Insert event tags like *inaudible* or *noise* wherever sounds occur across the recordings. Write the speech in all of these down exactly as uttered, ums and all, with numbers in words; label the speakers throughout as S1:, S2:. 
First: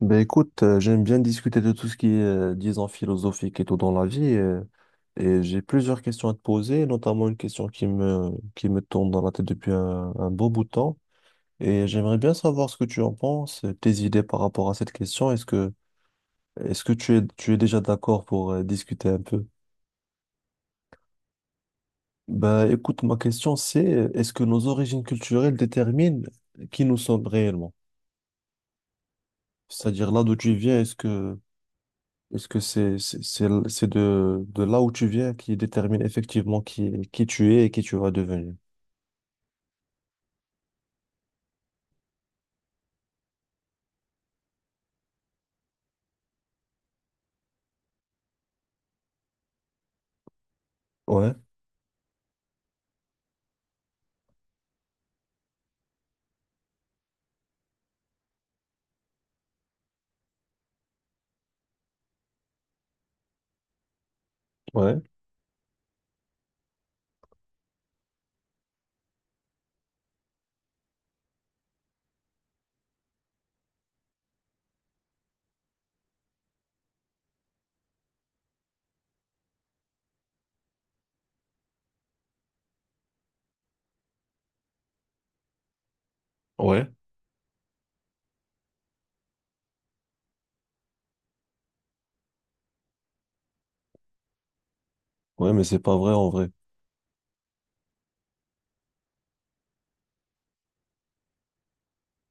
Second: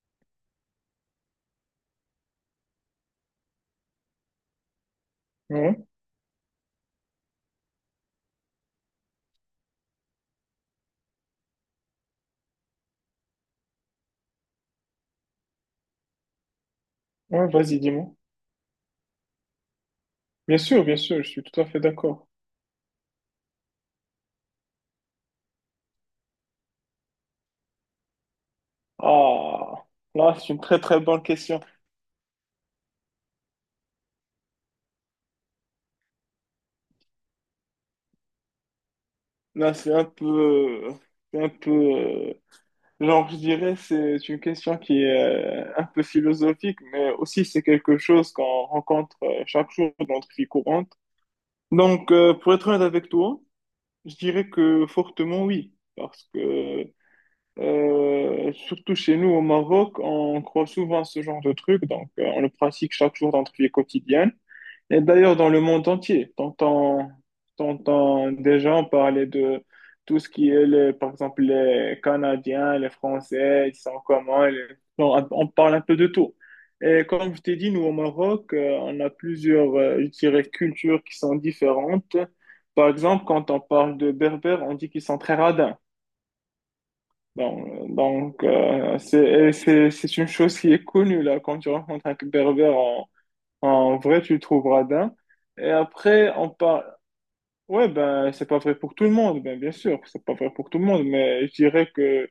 S1: Ben écoute, euh, j'aime bien discuter de tout ce qui est, euh, disons, philosophique et tout dans la vie. Euh, et j'ai
S2: Ouais,
S1: plusieurs questions à te poser, notamment une question qui me, qui me tourne dans la tête depuis un, un beau bout de temps. Et j'aimerais bien savoir ce que tu en penses, euh, tes idées par rapport à cette question. Est-ce que, est-ce que tu es,
S2: ouais,
S1: tu es
S2: vas-y,
S1: déjà
S2: dis-moi.
S1: d'accord pour euh, discuter un peu?
S2: Bien sûr, bien sûr, je suis tout à fait d'accord.
S1: Ben écoute, ma question c'est, euh, est-ce que nos origines culturelles déterminent qui nous sommes réellement?
S2: Ah,
S1: C'est-à-dire là d'où
S2: là, c'est
S1: tu
S2: une très
S1: viens, est-ce
S2: très bonne
S1: que
S2: question.
S1: Est-ce que c'est c'est c'est l- c'est de, de là où tu viens qui détermine effectivement qui, qui tu es et qui tu vas devenir?
S2: Là, c'est un peu, c'est un peu, euh, genre, je dirais, c'est une question qui est euh, un peu philosophique, mais aussi c'est quelque chose qu'on rencontre euh, chaque jour dans notre vie courante.
S1: Ouais,
S2: Donc, euh, pour être honnête avec toi, je dirais que fortement oui, parce que euh, surtout chez nous au Maroc, on croit souvent à ce genre de truc, donc euh, on le pratique chaque jour dans notre vie quotidienne.
S1: ouais,
S2: Et d'ailleurs, dans le monde entier, t'entends, t'entends des gens parler de tout ce qui est, les, par exemple, les Canadiens, les Français, ils sont comment, les- non, on parle un peu de tout. Et comme je t'ai dit, nous, au Maroc, euh, on a plusieurs, euh, je dirais, cultures qui sont différentes. Par exemple, quand on parle de Berbères, on dit qu'ils sont très radins.
S1: ouais,
S2: Donc, donc, euh, c'est, et c'est, c'est une chose qui est connue, là, quand tu rencontres un Berbère, en vrai, tu le trouves radin.
S1: ouais, mais
S2: Et
S1: c'est pas vrai en
S2: après,
S1: vrai.
S2: on parle. Ouais, ben, c'est pas vrai pour tout le monde, ben, bien sûr, c'est pas vrai pour tout le monde, mais je dirais que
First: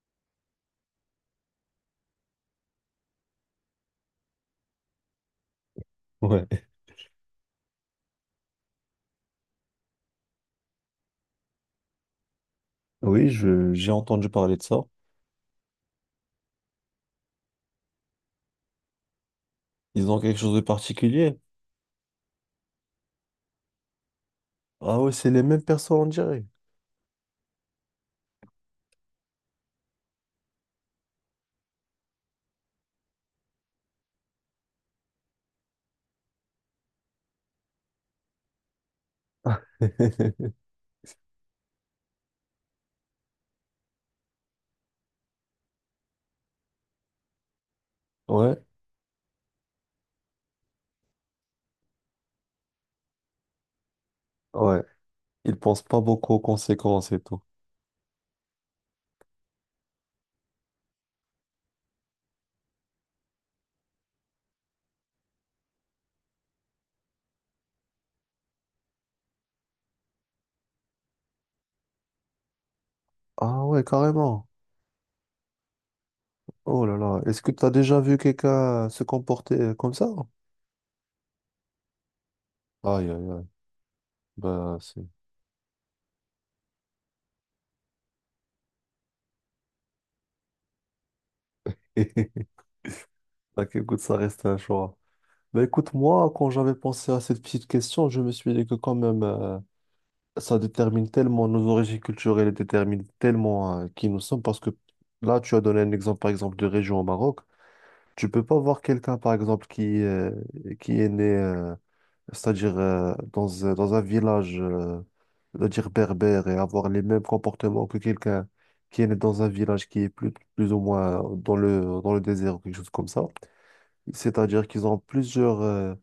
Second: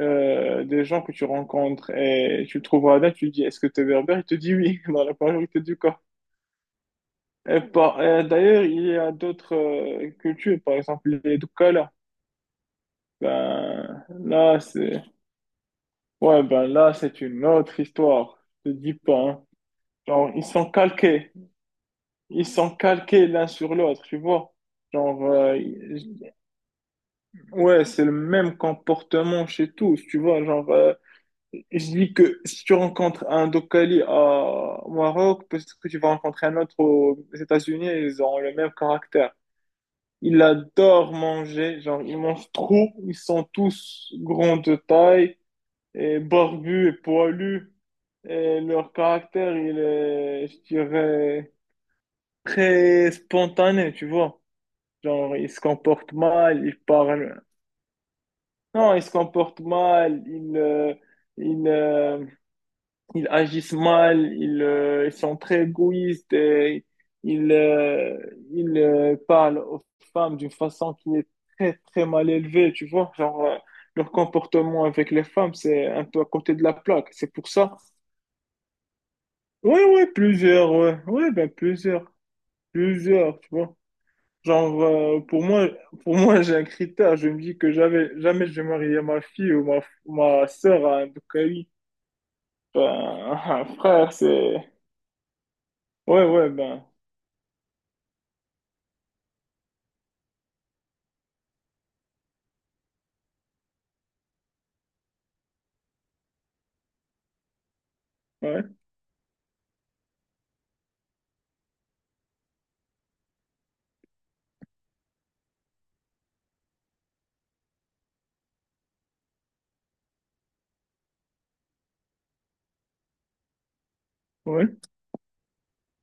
S2: euh, des gens que tu rencontres et tu le trouves radin, tu lui dis est-ce que t'es es berbère? Il te dit oui, *laughs* dans la majorité du cas.
S1: Ouais.
S2: Et, par- et d'ailleurs, il y a d'autres euh, cultures, par exemple les Doukala.
S1: Oui, je, j'ai
S2: Ben,
S1: entendu parler
S2: là,
S1: de ça.
S2: c'est ouais, ben, là, c'est une autre histoire, je te dis pas, hein.
S1: Ils ont
S2: Genre,
S1: quelque
S2: ils
S1: chose de
S2: sont calqués.
S1: particulier.
S2: Ils sont calqués l'un sur l'autre, tu vois.
S1: Ah ouais,
S2: Genre,
S1: c'est les
S2: euh,
S1: mêmes personnes, on
S2: y-
S1: dirait.
S2: ouais, c'est le même comportement chez tous, tu vois. Genre, euh, je dis que si tu rencontres un Dokali à- au Maroc, peut-être que tu vas rencontrer un autre aux États-Unis, ils ont le même caractère. Ils
S1: *laughs*
S2: adorent manger, genre, ils mangent trop, ils sont tous grands de taille, et barbus et poilus, et
S1: Ouais,
S2: leur caractère, il est, je dirais, très spontané, tu vois.
S1: ouais.
S2: Genre, il
S1: Ils
S2: se
S1: pensent pas
S2: comporte
S1: beaucoup aux
S2: mal, il
S1: conséquences et tout.
S2: parle. Non, il se comporte mal, il, euh, il, euh, il agissent mal, ils, euh, ils sont très égoïstes, et ils, euh, ils euh, parlent aux femmes d'une façon qui est très, très mal élevée, tu vois. Genre, euh,
S1: Ah ouais,
S2: leur
S1: carrément.
S2: comportement avec les femmes, c'est un peu à côté de la
S1: Oh là
S2: plaque.
S1: là.
S2: C'est
S1: Est-ce
S2: pour
S1: que tu as
S2: ça.
S1: déjà vu quelqu'un se comporter euh,
S2: Oui,
S1: comme ça?
S2: oui, plusieurs, ouais. Ouais, ben plusieurs,
S1: Aïe, aïe,
S2: plusieurs,
S1: aïe.
S2: tu vois.
S1: Bah,
S2: Genre,
S1: c'est...
S2: euh, pour moi, pour moi, j'ai un critère. Je me dis que jamais, jamais je vais marier ma fille ou ma, ma sœur à un Bukhari.
S1: *laughs*
S2: Ben, *laughs*
S1: Bah,
S2: un
S1: écoute,
S2: frère,
S1: ça reste un
S2: c'est...
S1: choix. Bah, écoute,
S2: Ouais,
S1: moi, quand
S2: ouais,
S1: j'avais
S2: ben,
S1: pensé à cette petite question, je me suis dit que quand même... euh, ça détermine tellement nos origines culturelles et détermine tellement euh, qui nous sommes, parce que là, tu as donné un exemple, par exemple, de région au Maroc. Tu peux pas
S2: ouais,
S1: voir quelqu'un, par exemple, qui, euh, qui est né, euh, c'est-à-dire euh, dans, un- dans un village, euh, c'est-à-dire berbère, et avoir les mêmes comportements que quelqu'un qui est né dans un village qui est plus, plus ou moins dans le, dans le désert ou quelque chose comme ça. C'est-à-dire
S2: ouais,
S1: qu'ils ont plusieurs... euh,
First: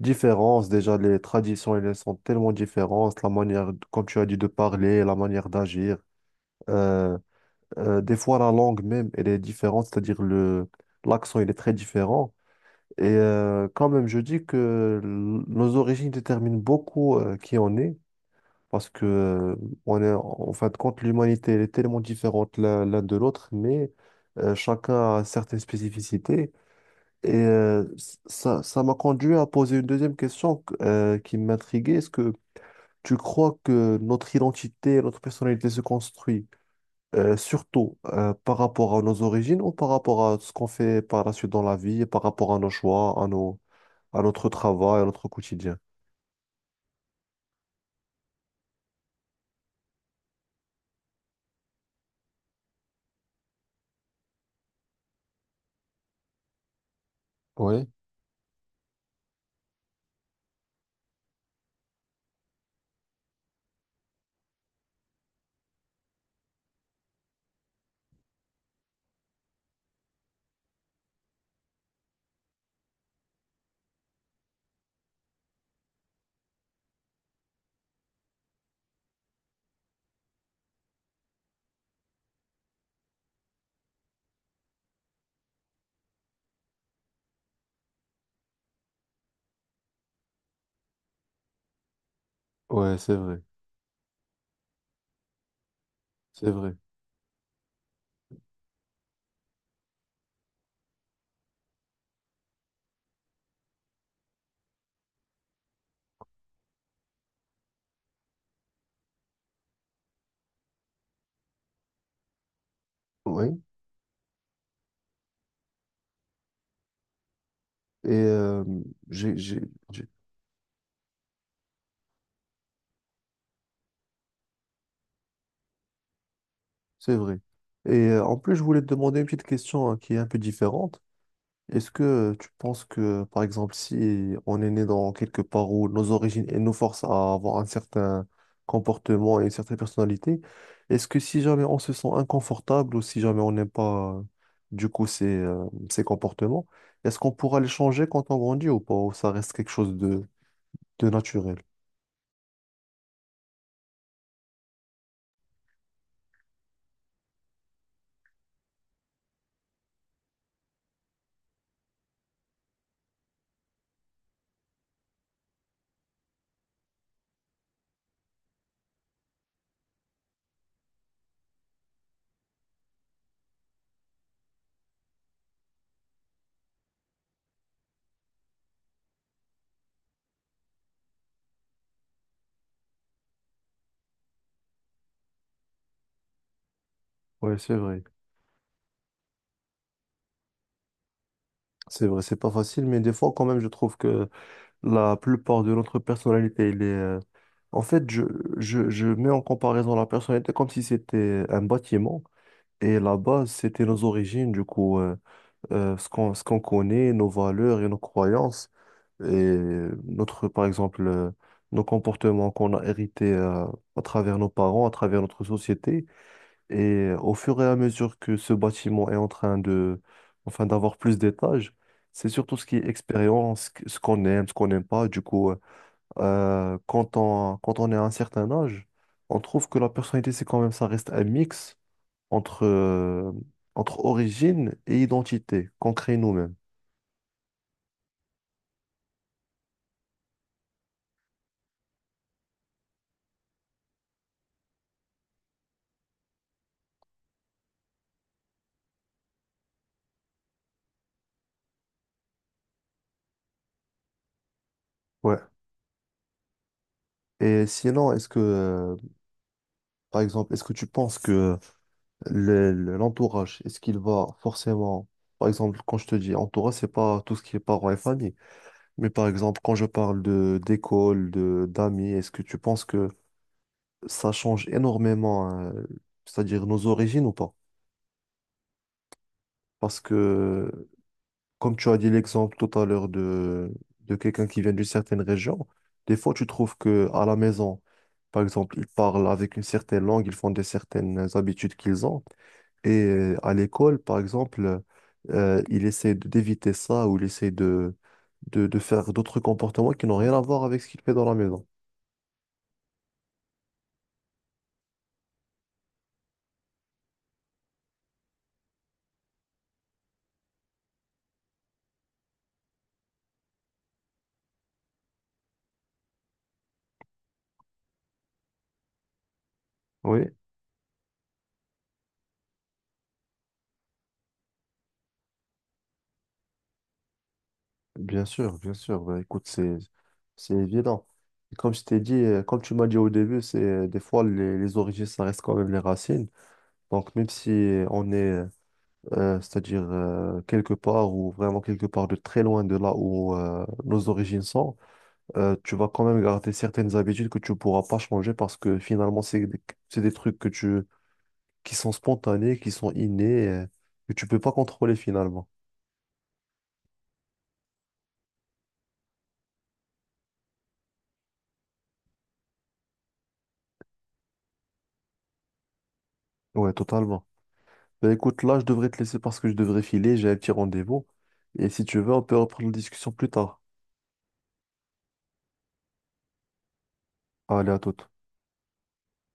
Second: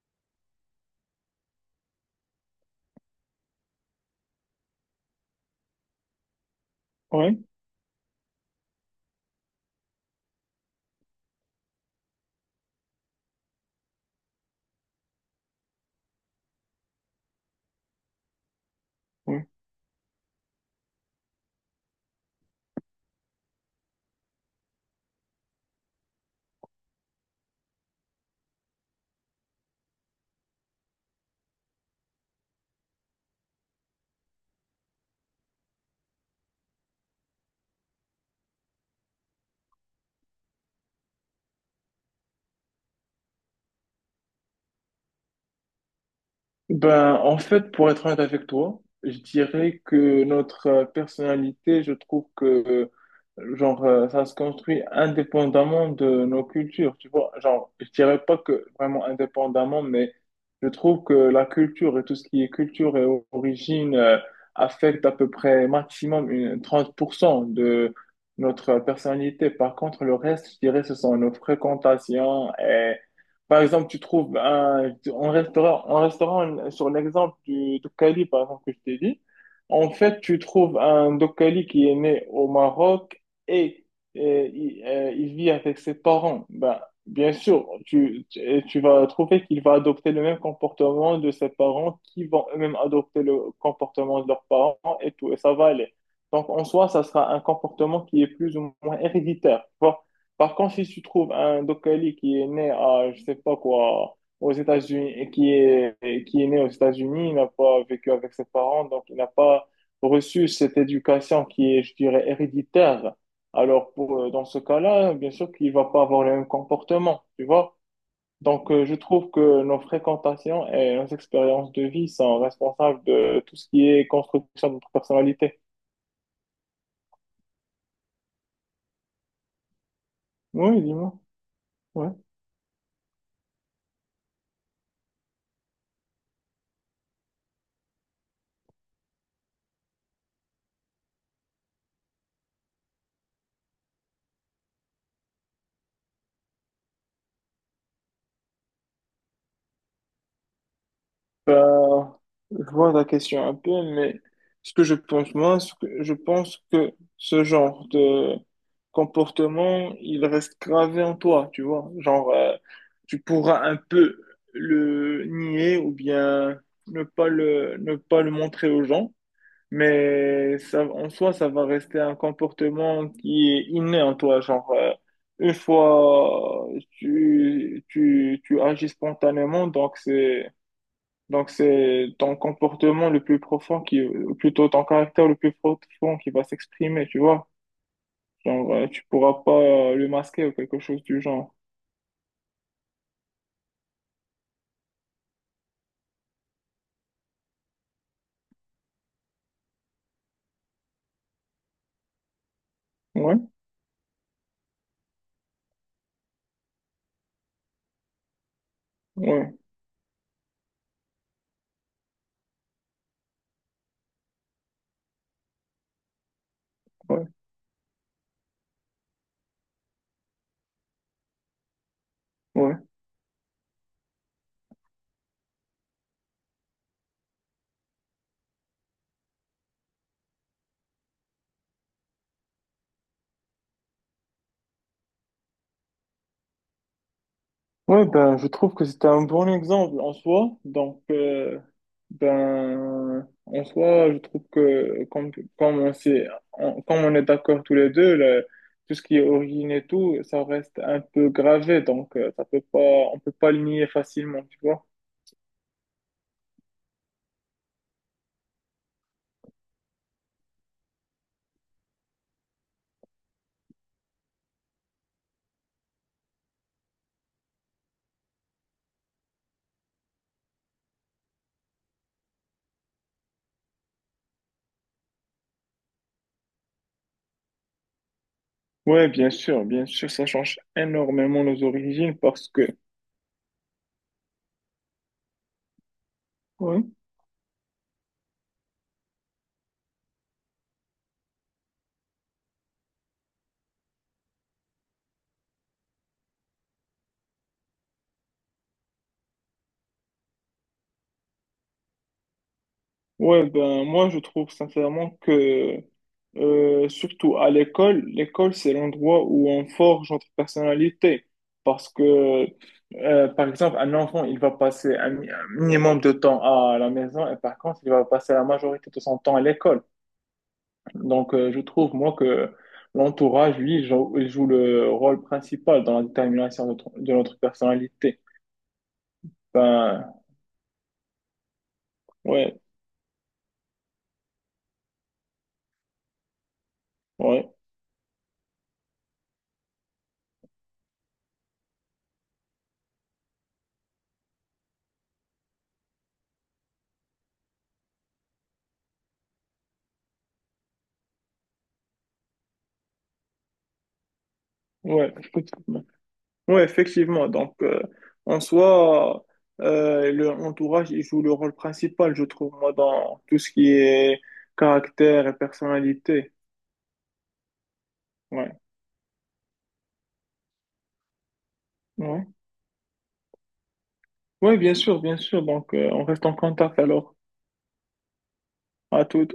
S1: différences. Déjà, les traditions, elles sont tellement différentes. La manière, comme tu as dit, de parler, la manière d'agir. Euh,
S2: ouais,
S1: euh, des fois, la langue même, elle est différente, c'est-à-dire le, l'accent, il est très différent. Et euh, quand même, je dis que l- nos origines déterminent beaucoup euh, qui on est, parce que
S2: ouais.
S1: euh, on est, en fin de compte, l'humanité, elle est tellement différente l'un l'un de l'autre, mais euh, chacun a certaines spécificités. Et euh, c- ça, ça m'a conduit à poser une deuxième question que- euh, qui m'intriguait. Est-ce que tu crois que notre identité, notre personnalité se construit euh, surtout euh, par rapport à nos origines ou par rapport à ce qu'on fait par la suite dans la vie, et par rapport à nos choix, à nos, à notre travail, à notre quotidien?
S2: Ben, en fait, pour être honnête avec toi, je dirais que notre euh, personnalité, je trouve que, euh, genre, euh, ça se construit indépendamment de nos cultures, tu vois. Genre,
S1: Oui,
S2: je dirais pas que vraiment indépendamment, mais je trouve que la culture et tout ce qui est culture et o- origine, euh, affecte à peu près maximum une- trente pour cent de notre personnalité. Par contre, le reste, je dirais, ce sont nos fréquentations par exemple, tu trouves un, en restaurant, en restaurant, sur l'exemple du Dokkali, par exemple, que je t'ai dit, en fait, tu trouves un Dokkali qui est né au Maroc et, et il, euh, il vit avec ses parents. Ben, bien sûr, tu, tu, et tu vas trouver qu'il va adopter le même comportement de ses parents qui vont eux-mêmes
S1: ouais, c'est
S2: adopter le
S1: vrai,
S2: comportement de leurs parents et tout, et ça va aller.
S1: c'est
S2: Donc, en
S1: vrai.
S2: soi, ça sera un comportement qui est plus ou moins héréditaire, tu vois. Par contre, si tu trouves un Dokali qui est né à, je sais pas quoi, aux États-Unis, et qui est, qui est né aux États-Unis, il n'a pas vécu avec ses parents, donc il n'a pas reçu cette éducation qui est, je dirais, héréditaire.
S1: Oui,
S2: Alors, pour, euh, dans ce cas-là, bien sûr qu'il va pas avoir le même comportement, tu vois.
S1: et euh,
S2: Donc, euh, je trouve
S1: j'ai, j'ai-
S2: que nos
S1: j'ai-
S2: fréquentations et nos expériences de vie sont responsables de tout ce qui est construction de notre personnalité.
S1: c'est vrai. Et euh, en plus, je voulais te demander une petite question hein, qui est un peu
S2: Oui,
S1: différente.
S2: dis-moi.
S1: Est-ce
S2: Ouais.
S1: que tu penses que, par exemple, si on est né dans quelque part où nos origines et nous forcent à avoir un certain comportement et une certaine personnalité, est-ce que si jamais on se sent inconfortable ou si jamais on n'aime pas, euh, du coup, ces, euh, ces comportements, est-ce qu'on pourra les changer quand on grandit ou pas, ou ça reste quelque chose de, de naturel?
S2: Je vois la question un peu, mais ce que je pense, moi, ce que- je pense que ce genre de comportement, il reste gravé en toi, tu vois. Genre, euh, tu pourras un peu le nier ou bien ne pas le, ne pas le montrer aux gens, mais ça, en soi, ça va rester un comportement qui est inné en toi. Genre, euh, une fois, tu, tu, tu agis spontanément, donc c'est donc, c'est ton comportement le plus profond qui, ou plutôt ton caractère le plus profond qui va s'exprimer, tu vois.
S1: Ouais, c'est vrai.
S2: Genre, euh, tu pourras pas euh, le masquer ou quelque chose du genre.
S1: C'est vrai, c'est pas facile, mais des fois, quand même, je trouve que la plupart de notre personnalité, il est... euh, En fait, je, je, je mets en comparaison la personnalité comme si c'était un bâtiment. Et la
S2: Ouais,
S1: base, c'était nos origines, du coup, euh, euh, ce qu'on, ce qu'on connaît, nos valeurs et nos croyances. Et
S2: ouais,
S1: notre, par exemple, euh, nos comportements qu'on a hérités euh, à travers nos parents, à travers notre société. Et
S2: ouais,
S1: au fur et à mesure que ce bâtiment est en train de, enfin, d'avoir plus d'étages, c'est surtout ce qui
S2: ouais.
S1: est expérience, ce qu'on aime, ce qu'on n'aime pas. Du coup, euh, euh, quand on, quand on est à un certain âge, on trouve que la personnalité, c'est quand même, ça reste un mix entre, euh, entre origine et identité qu'on crée nous-mêmes.
S2: Ouais, ben, je trouve que c'était un bon exemple en soi. Donc, euh, ben, en soi, je trouve que comme, comme on s'est- on- comme on est d'accord tous les deux, le- tout ce qui est origine et tout, ça reste un peu gravé. Donc, euh, ça peut pas, on peut pas le nier facilement, tu vois.
S1: Ouais. Et sinon, est-ce que, euh, par exemple, est-ce que tu penses que le- le- l'entourage, est-ce qu'il va forcément, par exemple, quand je te dis entourage, c'est pas tout ce qui est parents et famille, mais par exemple, quand je parle de d'école, de d'amis, est-ce que tu penses que ça change énormément, euh, c'est-à-dire nos origines ou pas?
S2: Ouais, bien sûr, bien
S1: Parce
S2: sûr, ça change
S1: que,
S2: énormément nos
S1: comme tu as dit
S2: origines parce
S1: l'exemple
S2: que,
S1: tout à l'heure de, de quelqu'un qui vient d'une certaine région, des fois tu trouves
S2: ouais,
S1: que à la maison, par exemple, ils parlent avec une certaine langue, ils font des certaines habitudes qu'ils ont. Et euh, à l'école, par exemple, euh, il essaie de- d'éviter ça ou il essaie de, de, de faire d'autres comportements qui n'ont rien à voir avec ce qu'il fait dans la maison.
S2: ouais, ben, moi, je trouve sincèrement que, euh, surtout à l'école, l'école, c'est l'endroit où on forge notre personnalité. Parce que, euh, par exemple, un enfant, il va passer un, mi- un minimum de temps à la maison et par contre, il va passer la majorité de son temps à l'école.
S1: Oui,
S2: Donc, euh, je trouve, moi, que l'entourage, lui, il joue, il joue le rôle principal dans la détermination de notre de notre personnalité.
S1: bien sûr, bien sûr. Bah, écoute, c'est,
S2: Ben,
S1: c'est évident. Et comme je t'ai dit, euh,
S2: ouais,
S1: comme tu m'as dit au début, c'est euh, des fois les, les origines, ça reste quand même les racines. Donc, même
S2: ouais,
S1: si on est, euh, c'est-à-dire euh, quelque part ou vraiment quelque part de très loin de là où euh, nos origines sont, euh, tu vas quand même garder certaines habitudes que tu ne pourras pas changer parce que finalement, c'est, des- c'est des trucs que tu, qui sont spontanés, qui sont innés, euh, que tu peux pas contrôler
S2: ouais,
S1: finalement.
S2: effectivement. Ouais, effectivement. Donc, euh, en soi, euh, le entourage, il joue le rôle principal, je trouve, moi, dans tout ce qui est caractère et personnalité.
S1: Ouais, totalement. Ben, écoute,
S2: Ouais,
S1: là, je devrais te laisser parce que je devrais filer, j'ai un petit rendez-vous. Et si tu veux, on
S2: ouais.
S1: peut reprendre la discussion plus tard.
S2: Ouais, bien sûr, bien sûr. Donc, euh, on reste en contact alors.
S1: Allez, à toute.
S2: À tout.